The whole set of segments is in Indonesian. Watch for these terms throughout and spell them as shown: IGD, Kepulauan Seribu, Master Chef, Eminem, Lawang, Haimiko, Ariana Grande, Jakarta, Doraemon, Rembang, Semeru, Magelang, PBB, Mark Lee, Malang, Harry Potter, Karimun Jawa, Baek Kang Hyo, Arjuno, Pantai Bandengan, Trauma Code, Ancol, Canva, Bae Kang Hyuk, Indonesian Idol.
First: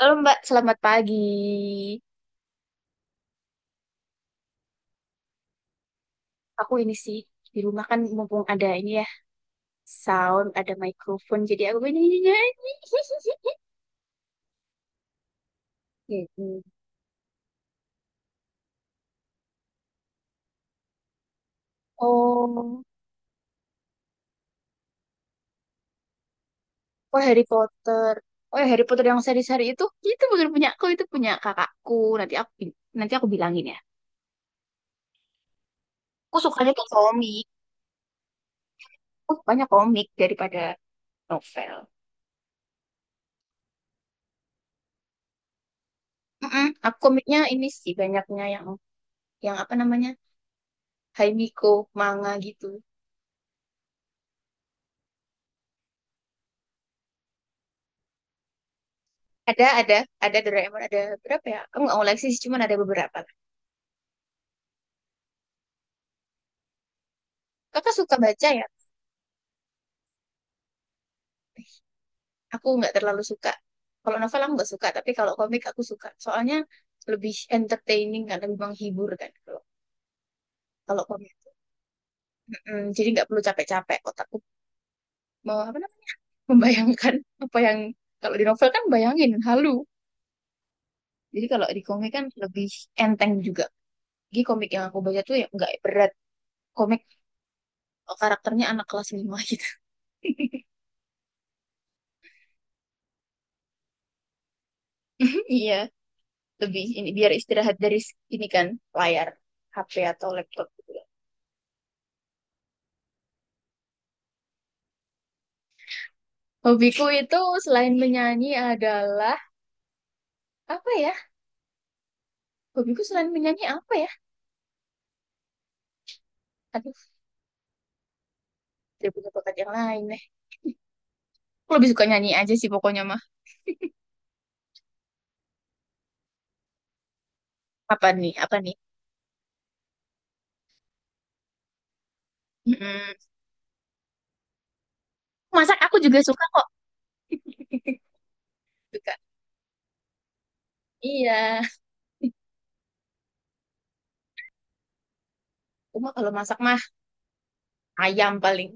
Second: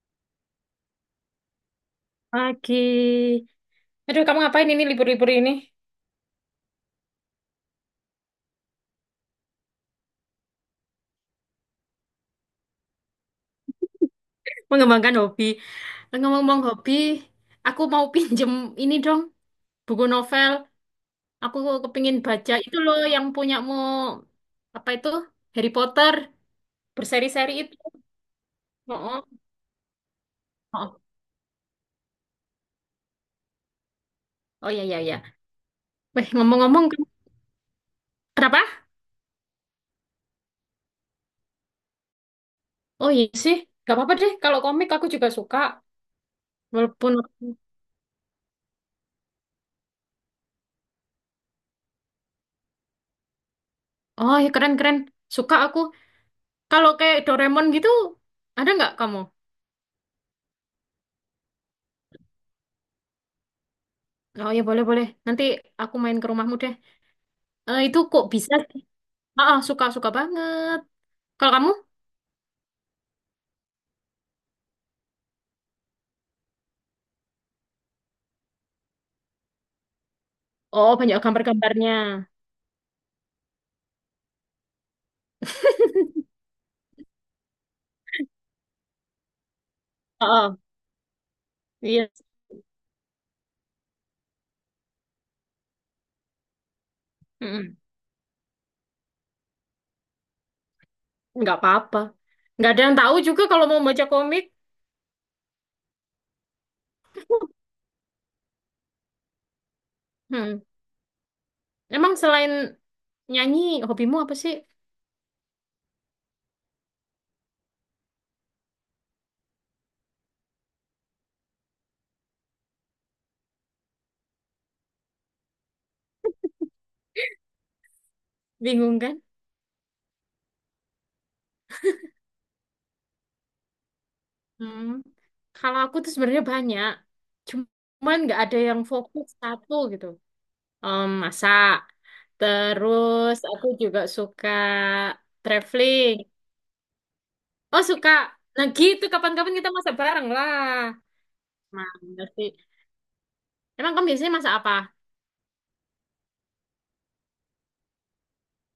Halo Mbak, selamat pagi. Pagi. Aduh, kamu ngapain ini libur-libur ini? Aku ini sih di rumah kan mumpung ada ini ya sound, ada microphone, jadi aku ini nyanyi. Mengembangkan hobi. Ngomong-ngomong Gitu. hobi, aku mau pinjem ini dong, buku novel. Aku kepingin baca itu Oh, loh yang punyamu apa itu Harry Potter oh Harry berseri-seri itu. Potter. Oh ya Harry Potter yang Oh, seri-seri itu bukan punya aku, oh, itu punya kakakku. Nanti aku bilangin ya. oh ya ya ya. Weh, Aku sukanya tuh ngomong-ngomong, komik. kenapa? Aku sukanya komik daripada novel. Oh iya sih, gak apa-apa deh. Kalau komik aku juga suka, Mm-mm. Aku walaupun komiknya ini sih banyaknya yang apa namanya? Haimiko, manga gitu. oh ya keren-keren, suka aku. Kalau kayak Doraemon gitu, ada nggak kamu? Ada, ada, ada Doraemon, ada berapa ya? Aku nggak koleksi sih, cuman ada beberapa lah. Oh ya boleh boleh. Nanti aku main ke rumahmu deh. Eh, Kakak itu suka kok baca bisa ya? sih? Ah, ah, suka suka banget. Kalau Eh, kamu? Aku nggak terlalu suka. Kalau novel aku nggak suka, tapi kalau komik aku suka. Soalnya lebih entertaining kan, lebih menghibur kan kalau Oh kalau banyak komik. gambar-gambarnya. Mm-mm, jadi nggak perlu capek-capek otakku mau apa namanya membayangkan apa yang kalau di novel kan bayangin halu. Ah, ah, Jadi kalau di iya. komik kan lebih enteng juga. Jadi komik yang aku baca tuh ya nggak berat. Komik Mm-mm. karakternya anak kelas 5 gitu. Nggak apa-apa. Nggak ada yang tahu juga kalau mau baca komik. Iya. Lebih ini biar istirahat dari ini kan layar HP atau Hmm. laptop gitu ya. Emang selain nyanyi, hobimu apa sih? Hobiku itu selain menyanyi adalah apa ya? Hobiku selain menyanyi apa ya? Aduh, Bingung tidak kan? punya bakat yang lain deh. Aku lebih suka nyanyi aja sih pokoknya mah. Hmm. Kalau aku tuh sebenarnya banyak. Apa Cuman nih? nggak Apa ada nih? yang fokus satu gitu. Masak. Mm-mm. Terus aku juga suka Masak aku traveling. juga suka kok. Oh suka. Nah gitu Suka. kapan-kapan kita masak bareng lah. Iya. Mantap sih. Emang kamu biasanya masak apa? Cuma kalau masak mah ayam paling.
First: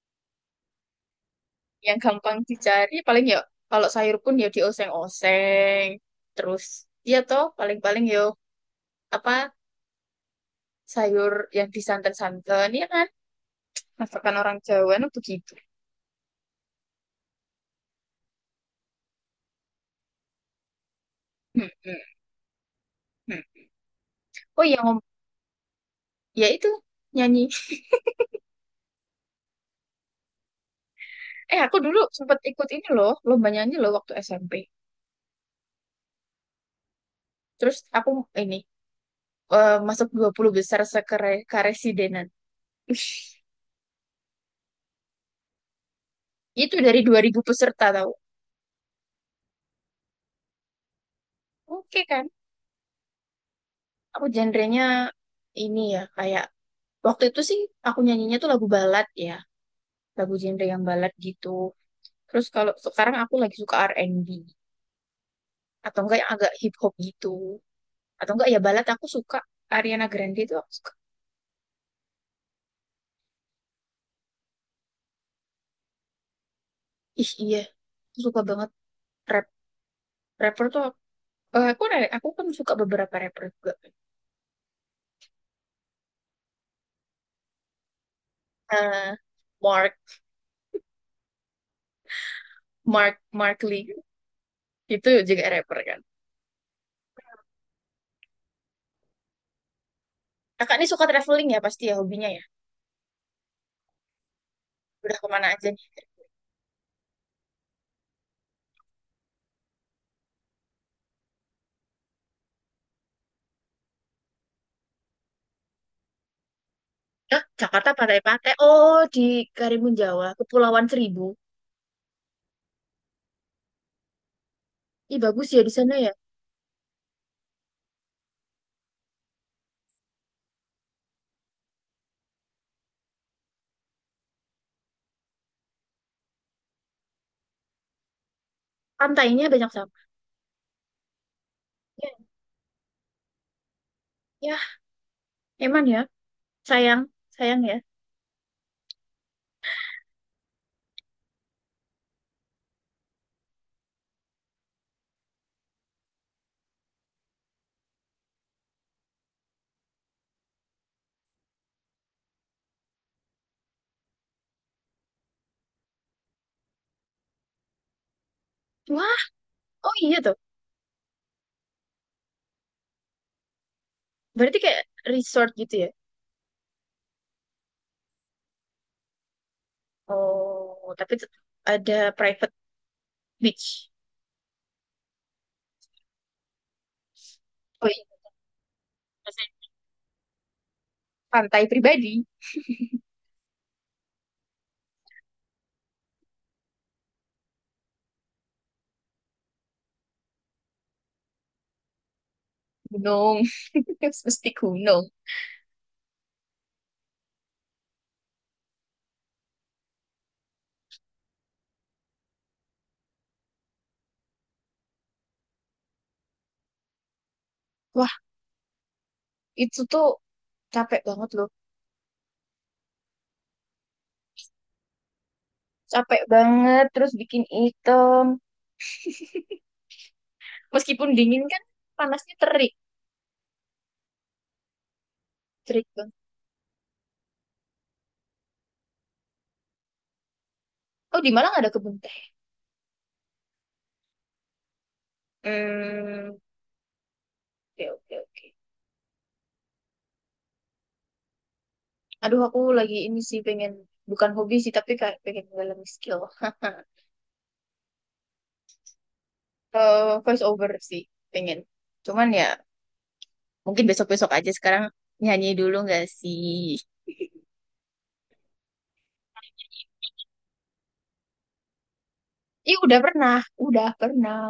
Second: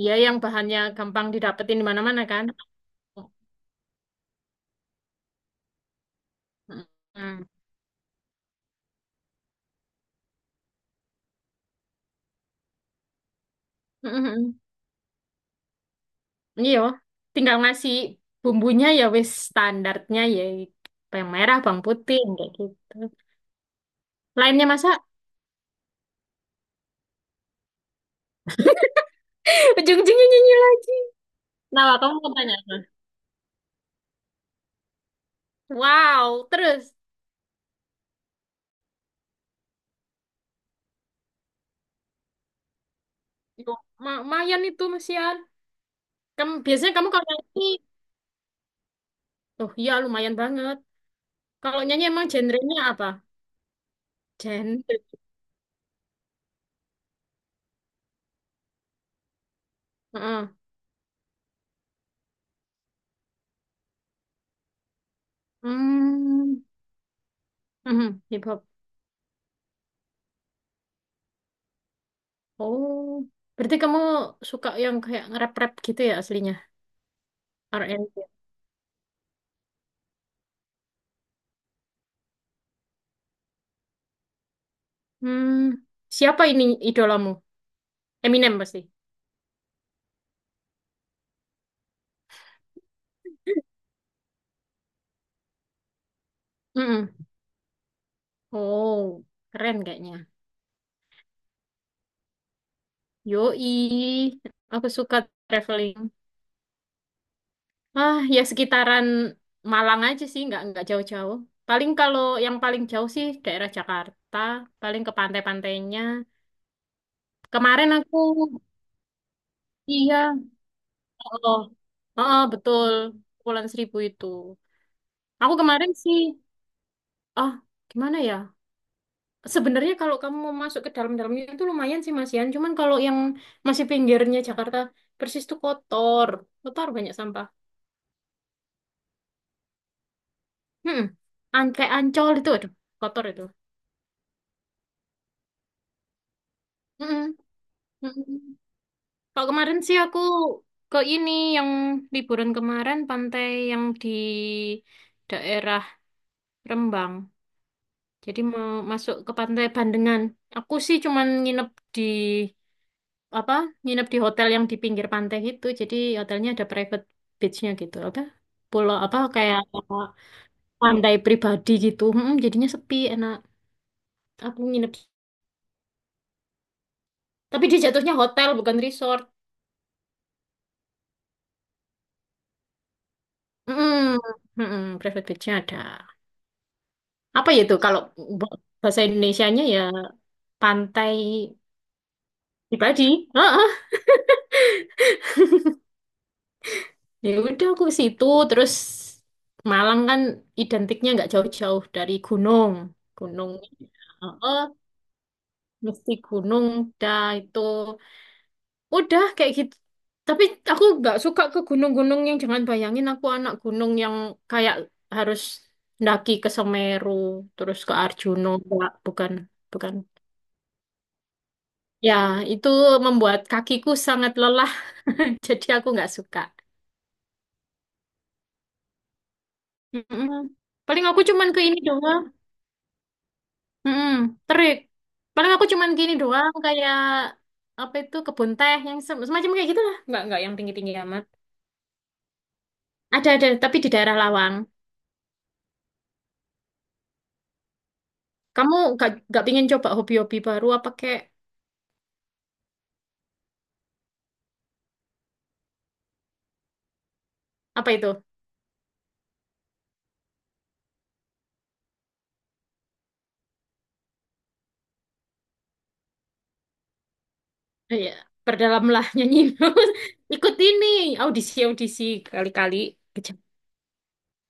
Iya yang bahannya gampang didapetin di Yang mana-mana gampang kan? dicari paling ya kalau sayur pun ya dioseng-oseng. Terus ya toh Mm. paling-paling yo apa sayur yang disanten-santen ya kan, masakan Mm-mm. orang Jawa itu begitu. Iya. Tinggal ngasih bumbunya ya wis standarnya ya bawang merah, Hmm, bawang hmm, putih kayak gitu. hmm. Oh, Lainnya masak ya itu, nyanyi. ujung-ujungnya nyanyi lagi. Aku Nah, Wak, dulu kamu mau sempet tanya ikut apa? ini loh lomba nyanyi loh waktu SMP. Wow, terus Terus aku ini masuk 20 besar karesidenan. Ih, Yuk, lumayan itu Mesian. Kamu itu biasanya dari kamu dua kalau ribu nyanyi, peserta tau. oh iya lumayan banget. Kalau Oke nyanyi kan, emang genrenya apa? aku genrenya Gender. ini ya kayak waktu itu sih aku nyanyinya tuh lagu balad ya, lagu Heeh. genre yang balad gitu. Terus kalau sekarang aku lagi suka R&B atau enggak yang agak Hmm. hip hop gitu, Mhm, atau hip enggak ya hop. balat aku suka. Ariana Grande itu aku suka. Oh, berarti kamu suka yang kayak nge-rap-rap gitu ya aslinya? Ih iya, R&B. aku suka banget rap rapper tuh. Aku kan suka beberapa rapper juga. Hmm. Siapa ini idolamu? Eminem pasti. Eh, Mark Mark Mark Lee itu juga rapper kan. Mm-mm. Oh, keren kayaknya. Kakak ini suka traveling ya pasti ya, hobinya ya. Yoi, aku suka Udah kemana aja nih? traveling. Ah, ya sekitaran Malang aja sih, nggak jauh-jauh. Paling kalau yang paling jauh sih daerah Jakarta, paling ke pantai-pantainya. Hah, Jakarta Kemarin aku, pantai-pantai. Oh di Karimun Jawa, iya, Kepulauan Seribu. oh, heeh, betul. Kepulauan Seribu itu. Ih bagus Aku ya di kemarin sana ya. sih, ah, gimana ya? Sebenarnya kalau kamu mau masuk ke dalam-dalamnya itu lumayan sih Mas Yan. Cuman kalau yang masih pinggirnya Jakarta Persis tuh kotor. Kotor banyak sampah. Pantainya banyak sampah Hmm. Kayak ya, Ancol itu, aduh, kotor itu. ya emang ya, sayang Mm-mm. sayang ya. Mm-mm. Kalau kemarin sih aku ke ini yang liburan kemarin pantai yang di daerah Rembang. Jadi mau masuk ke Pantai Bandengan. Aku sih cuman nginep di apa? Nginep di hotel yang di pinggir pantai gitu. Jadi hotelnya ada private beach-nya gitu. Apa? Pulau apa Wah, kayak oh iya toh. pantai pribadi gitu. Mm, jadinya sepi, enak. Berarti Aku kayak nginep. resort gitu ya? Tapi dia jatuhnya hotel bukan resort. Oh, ada private beach. Mm, mm, private beach-nya ada. Apa ya itu Oh kalau iya, bahasa Indonesianya maksudnya ya pantai pantai pribadi. pribadi. Ya udah aku ke situ terus Malang kan identiknya nggak jauh-jauh dari gunung. Gunung. Gunung. Mesti Oh gunung. mesti gunung dah itu. Udah kayak gitu. Tapi aku nggak suka ke gunung-gunung yang jangan bayangin aku anak gunung yang kayak harus ndaki ke Semeru terus ke Wah, Arjuno. Nggak, bukan, itu bukan. tuh capek banget loh. Ya, itu membuat kakiku sangat lelah. Jadi aku nggak Capek suka. banget, terus bikin item. Mm-mm. Paling Meskipun aku dingin cuman ke kan, ini doang. panasnya terik. Mm-mm, terik. Paling aku Terik cuman banget. gini doang kayak apa itu kebun teh yang semacam kayak gitu lah. Nggak yang tinggi tinggi Oh, amat. di Malang ada kebun teh. Ada tapi di daerah Lawang. Hmm, oke, oke, oke. Kamu nggak pingin coba hobi-hobi baru apa kayak Aduh, aku lagi ini sih pengen, bukan hobi sih, tapi kayak pengen mendalami skill. apa itu? Voice over sih, pengen. Cuman ya, mungkin besok-besok aja. Sekarang nyanyi dulu nggak sih? Eh, ya, berdalamlah nyanyi. Ikut ini audisi audisi kali-kali. Ih, udah Kejam. pernah, udah pernah,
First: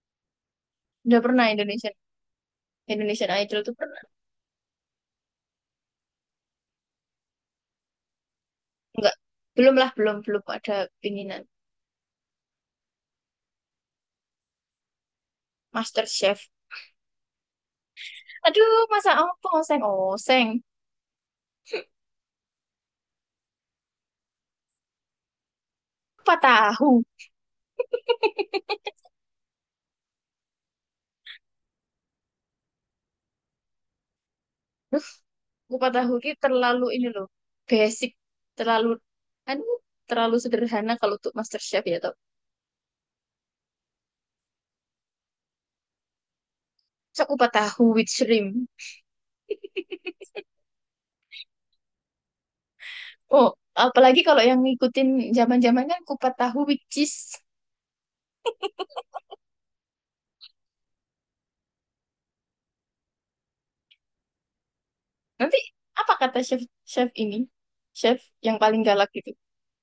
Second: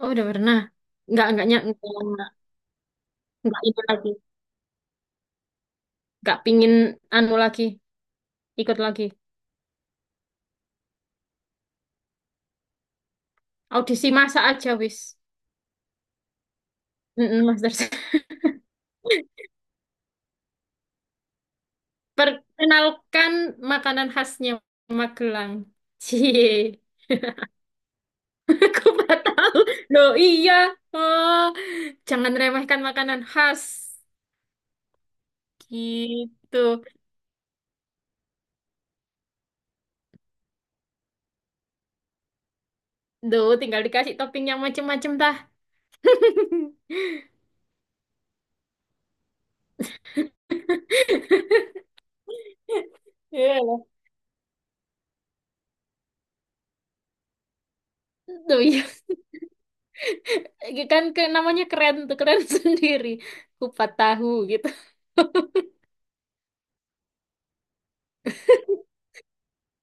Oh udah pernah. udah Nggak pernah. Indonesian nggak Indonesian Idol nggak tuh ini pernah. lagi. Nggak pingin anu lagi. Ikut lagi. Enggak, belum lah, belum belum ada pinginan. Audisi masa aja wis. Master Chef. Mm-mm, Master. Aduh, masa apa oseng oseng? Perkenalkan makanan khasnya Magelang. Kupat Cie, tahu. aku nggak tahu. Loh iya, oh, jangan remehkan makanan khas. Kupat tahu ini Gitu. terlalu ini loh, basic, terlalu, aduh, terlalu sederhana kalau untuk Master Chef ya toh. Duh, tinggal dikasih topping yang macem-macem tah. Masa kupat tahu with shrimp. Oh, Iya loh. apalagi kalau yang ngikutin zaman-zaman kan kupat tahu with cheese. Duh iya, kan ke, namanya keren tuh, keren sendiri. Kupat tahu gitu. Nanti apa kata chef chef ini? Chef yang paling galak gitu.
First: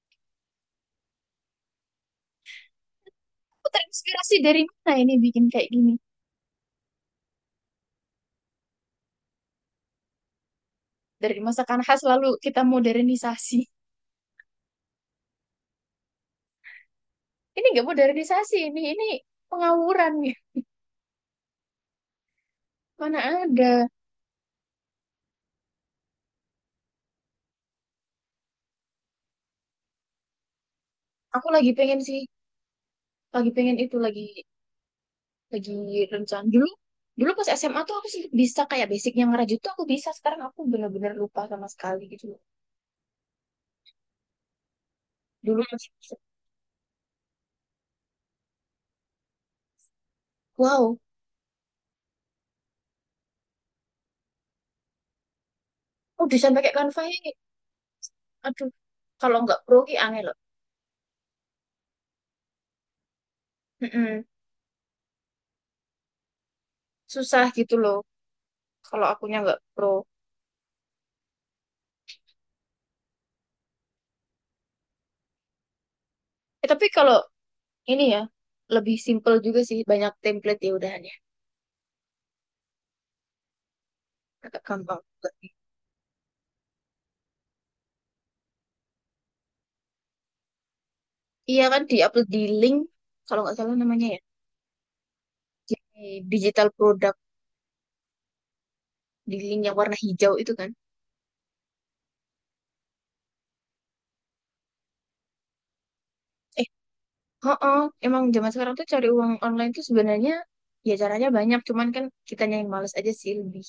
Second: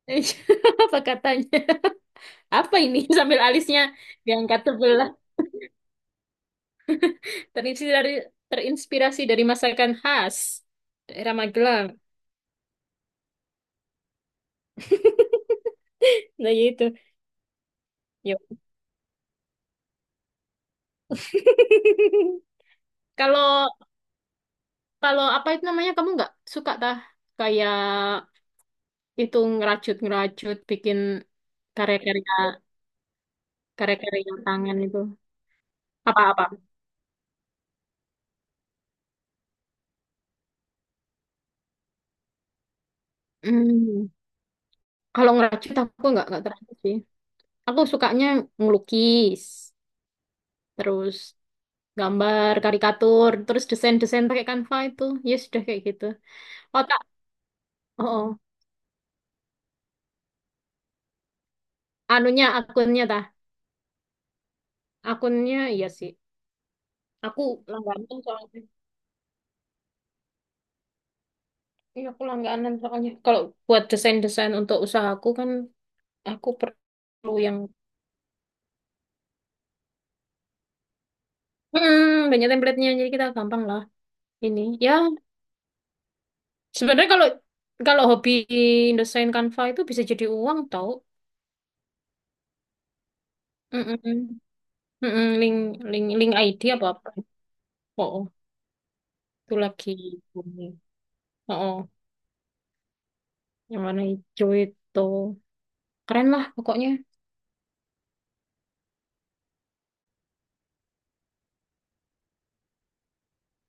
Apa katanya? Apa ini sambil Aku alisnya terinspirasi diangkat dari mana sebelah? ini bikin kayak gini? Terinspirasi dari terinspirasi dari masakan khas daerah Dari masakan Magelang. khas lalu kita modernisasi. Nah, ya itu. Ini nggak modernisasi Yuk. ini pengawuran ya. Mana Kalau ada. kalau apa itu namanya kamu nggak suka tah kayak itu ngerajut-ngerajut bikin Aku lagi pengen sih, karya-karya lagi pengen itu karya-karya tangan itu. lagi Apa-apa? rencana dulu. Dulu pas SMA tuh aku sih bisa, kayak basicnya ngerajut tuh aku bisa. Sekarang aku bener-bener lupa sama sekali gitu loh. Hmm, kalau Dulu ngerajut masih aku bisa. Nggak terlalu sih. Aku sukanya ngelukis, Wow, terus gambar karikatur, terus desain-desain pakai Canva itu. Ya sudah kayak gitu. oh desain pakai Otak. Canva ini. Oh, oh. Aduh, kalau nggak pro ki aneh loh. Anunya akunnya tah. Mm-mm. Akunnya iya sih. Aku Susah gitu loh langganan soalnya. kalau akunya nggak pro. Iya, aku langganan soalnya. Kalau buat desain-desain untuk usahaku kan aku Tapi kalau perlu yang ini ya lebih simple juga sih, banyak template ya udahan ya hmm, banyak template-nya jadi kita gampang lah ini. agak Ya, gampang juga. sebenarnya kalau kalau hobi desain Canva itu bisa jadi uang tau. Iya kan di-upload di link kalau nggak salah namanya ya, Mm-mm. Mm-mm, di Link link link ID digital apa apa. product, Oh, oh. di Itu link yang lagi. warna hijau itu Ini. kan. Oh, oh. Yang warna hijau itu. Keren lah Eh, pokoknya. oh, emang zaman sekarang tuh cari uang online tuh sebenarnya ya caranya banyak, cuman kan kitanya yang males aja sih, lebih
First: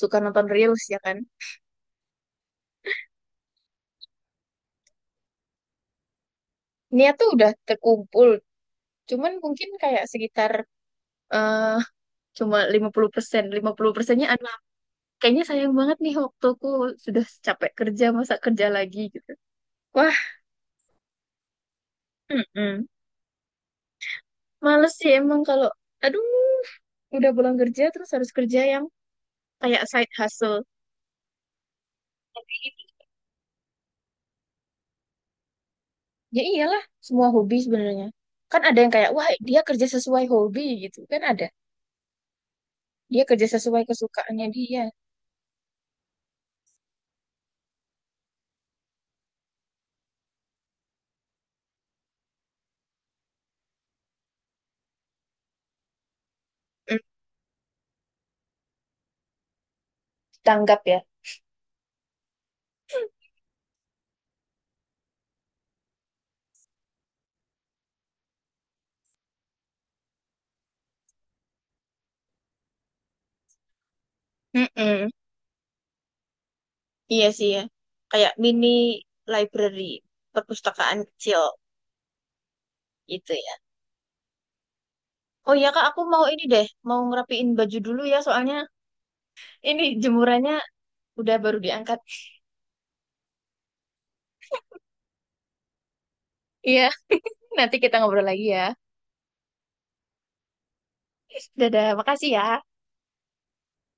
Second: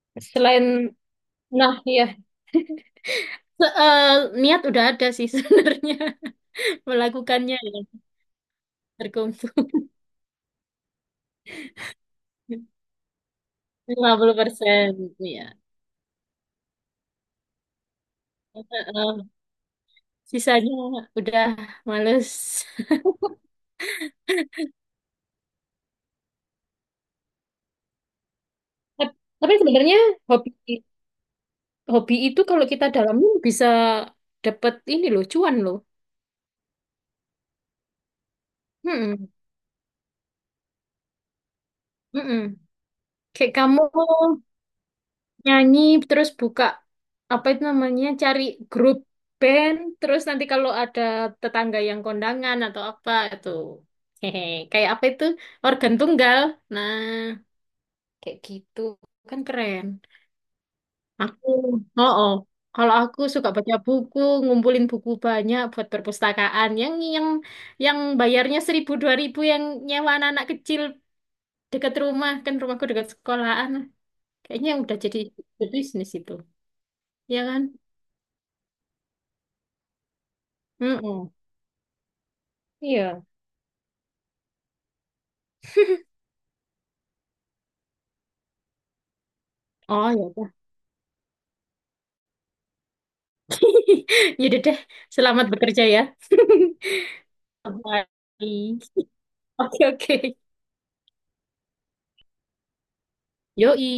suka nonton reels Selain ya kan. Nah, iya. Eh, niat udah ada sih sebenarnya Niat tuh udah melakukannya ya terkumpul, cuman terkumpul mungkin kayak sekitar eh cuma 50%. 50%-nya 50% kayaknya ya. sayang banget nih waktuku, sudah capek kerja masa Eh, kerja lagi eh, gitu. Wah, sisanya udah males. mm-mm. Males sih emang kalau aduh udah pulang kerja terus harus kerja yang Tapi kayak sebenarnya side hobi hustle. hobi itu kalau kita dalamin bisa dapet ini loh, cuan loh. Ya iyalah, semua hobi sebenarnya. Kan ada yang kayak wah Mm-mm, dia kerja sesuai hobi gitu kan ada. mm-mm. Dia kerja Kayak kamu sesuai kesukaannya dia. nyanyi terus buka apa itu namanya cari grup band terus nanti kalau ada tetangga yang kondangan atau apa itu hehe kayak apa itu organ tunggal nah Mm, kayak gitu kan keren tanggap ya. aku oh oh kalau aku suka baca buku ngumpulin buku banyak buat perpustakaan yang yang bayarnya 1.000 2.000 yang nyewa anak-anak kecil dekat rumah kan rumahku dekat sekolahan kayaknya udah Mm-mm. jadi bisnis itu Iya ya sih ya. kan. Kayak mini library, perpustakaan Mm-mm. kecil Iya. gitu ya. Oh iya Kak, aku mau ini deh, mau ngerapiin baju dulu ya soalnya ini Oh ya, jemurannya udah. udah baru diangkat. Yaudah deh. Selamat bekerja ya. Iya, nanti kita Bye. ngobrol lagi ya. Oke oke. Dadah, makasih ya. Yoi.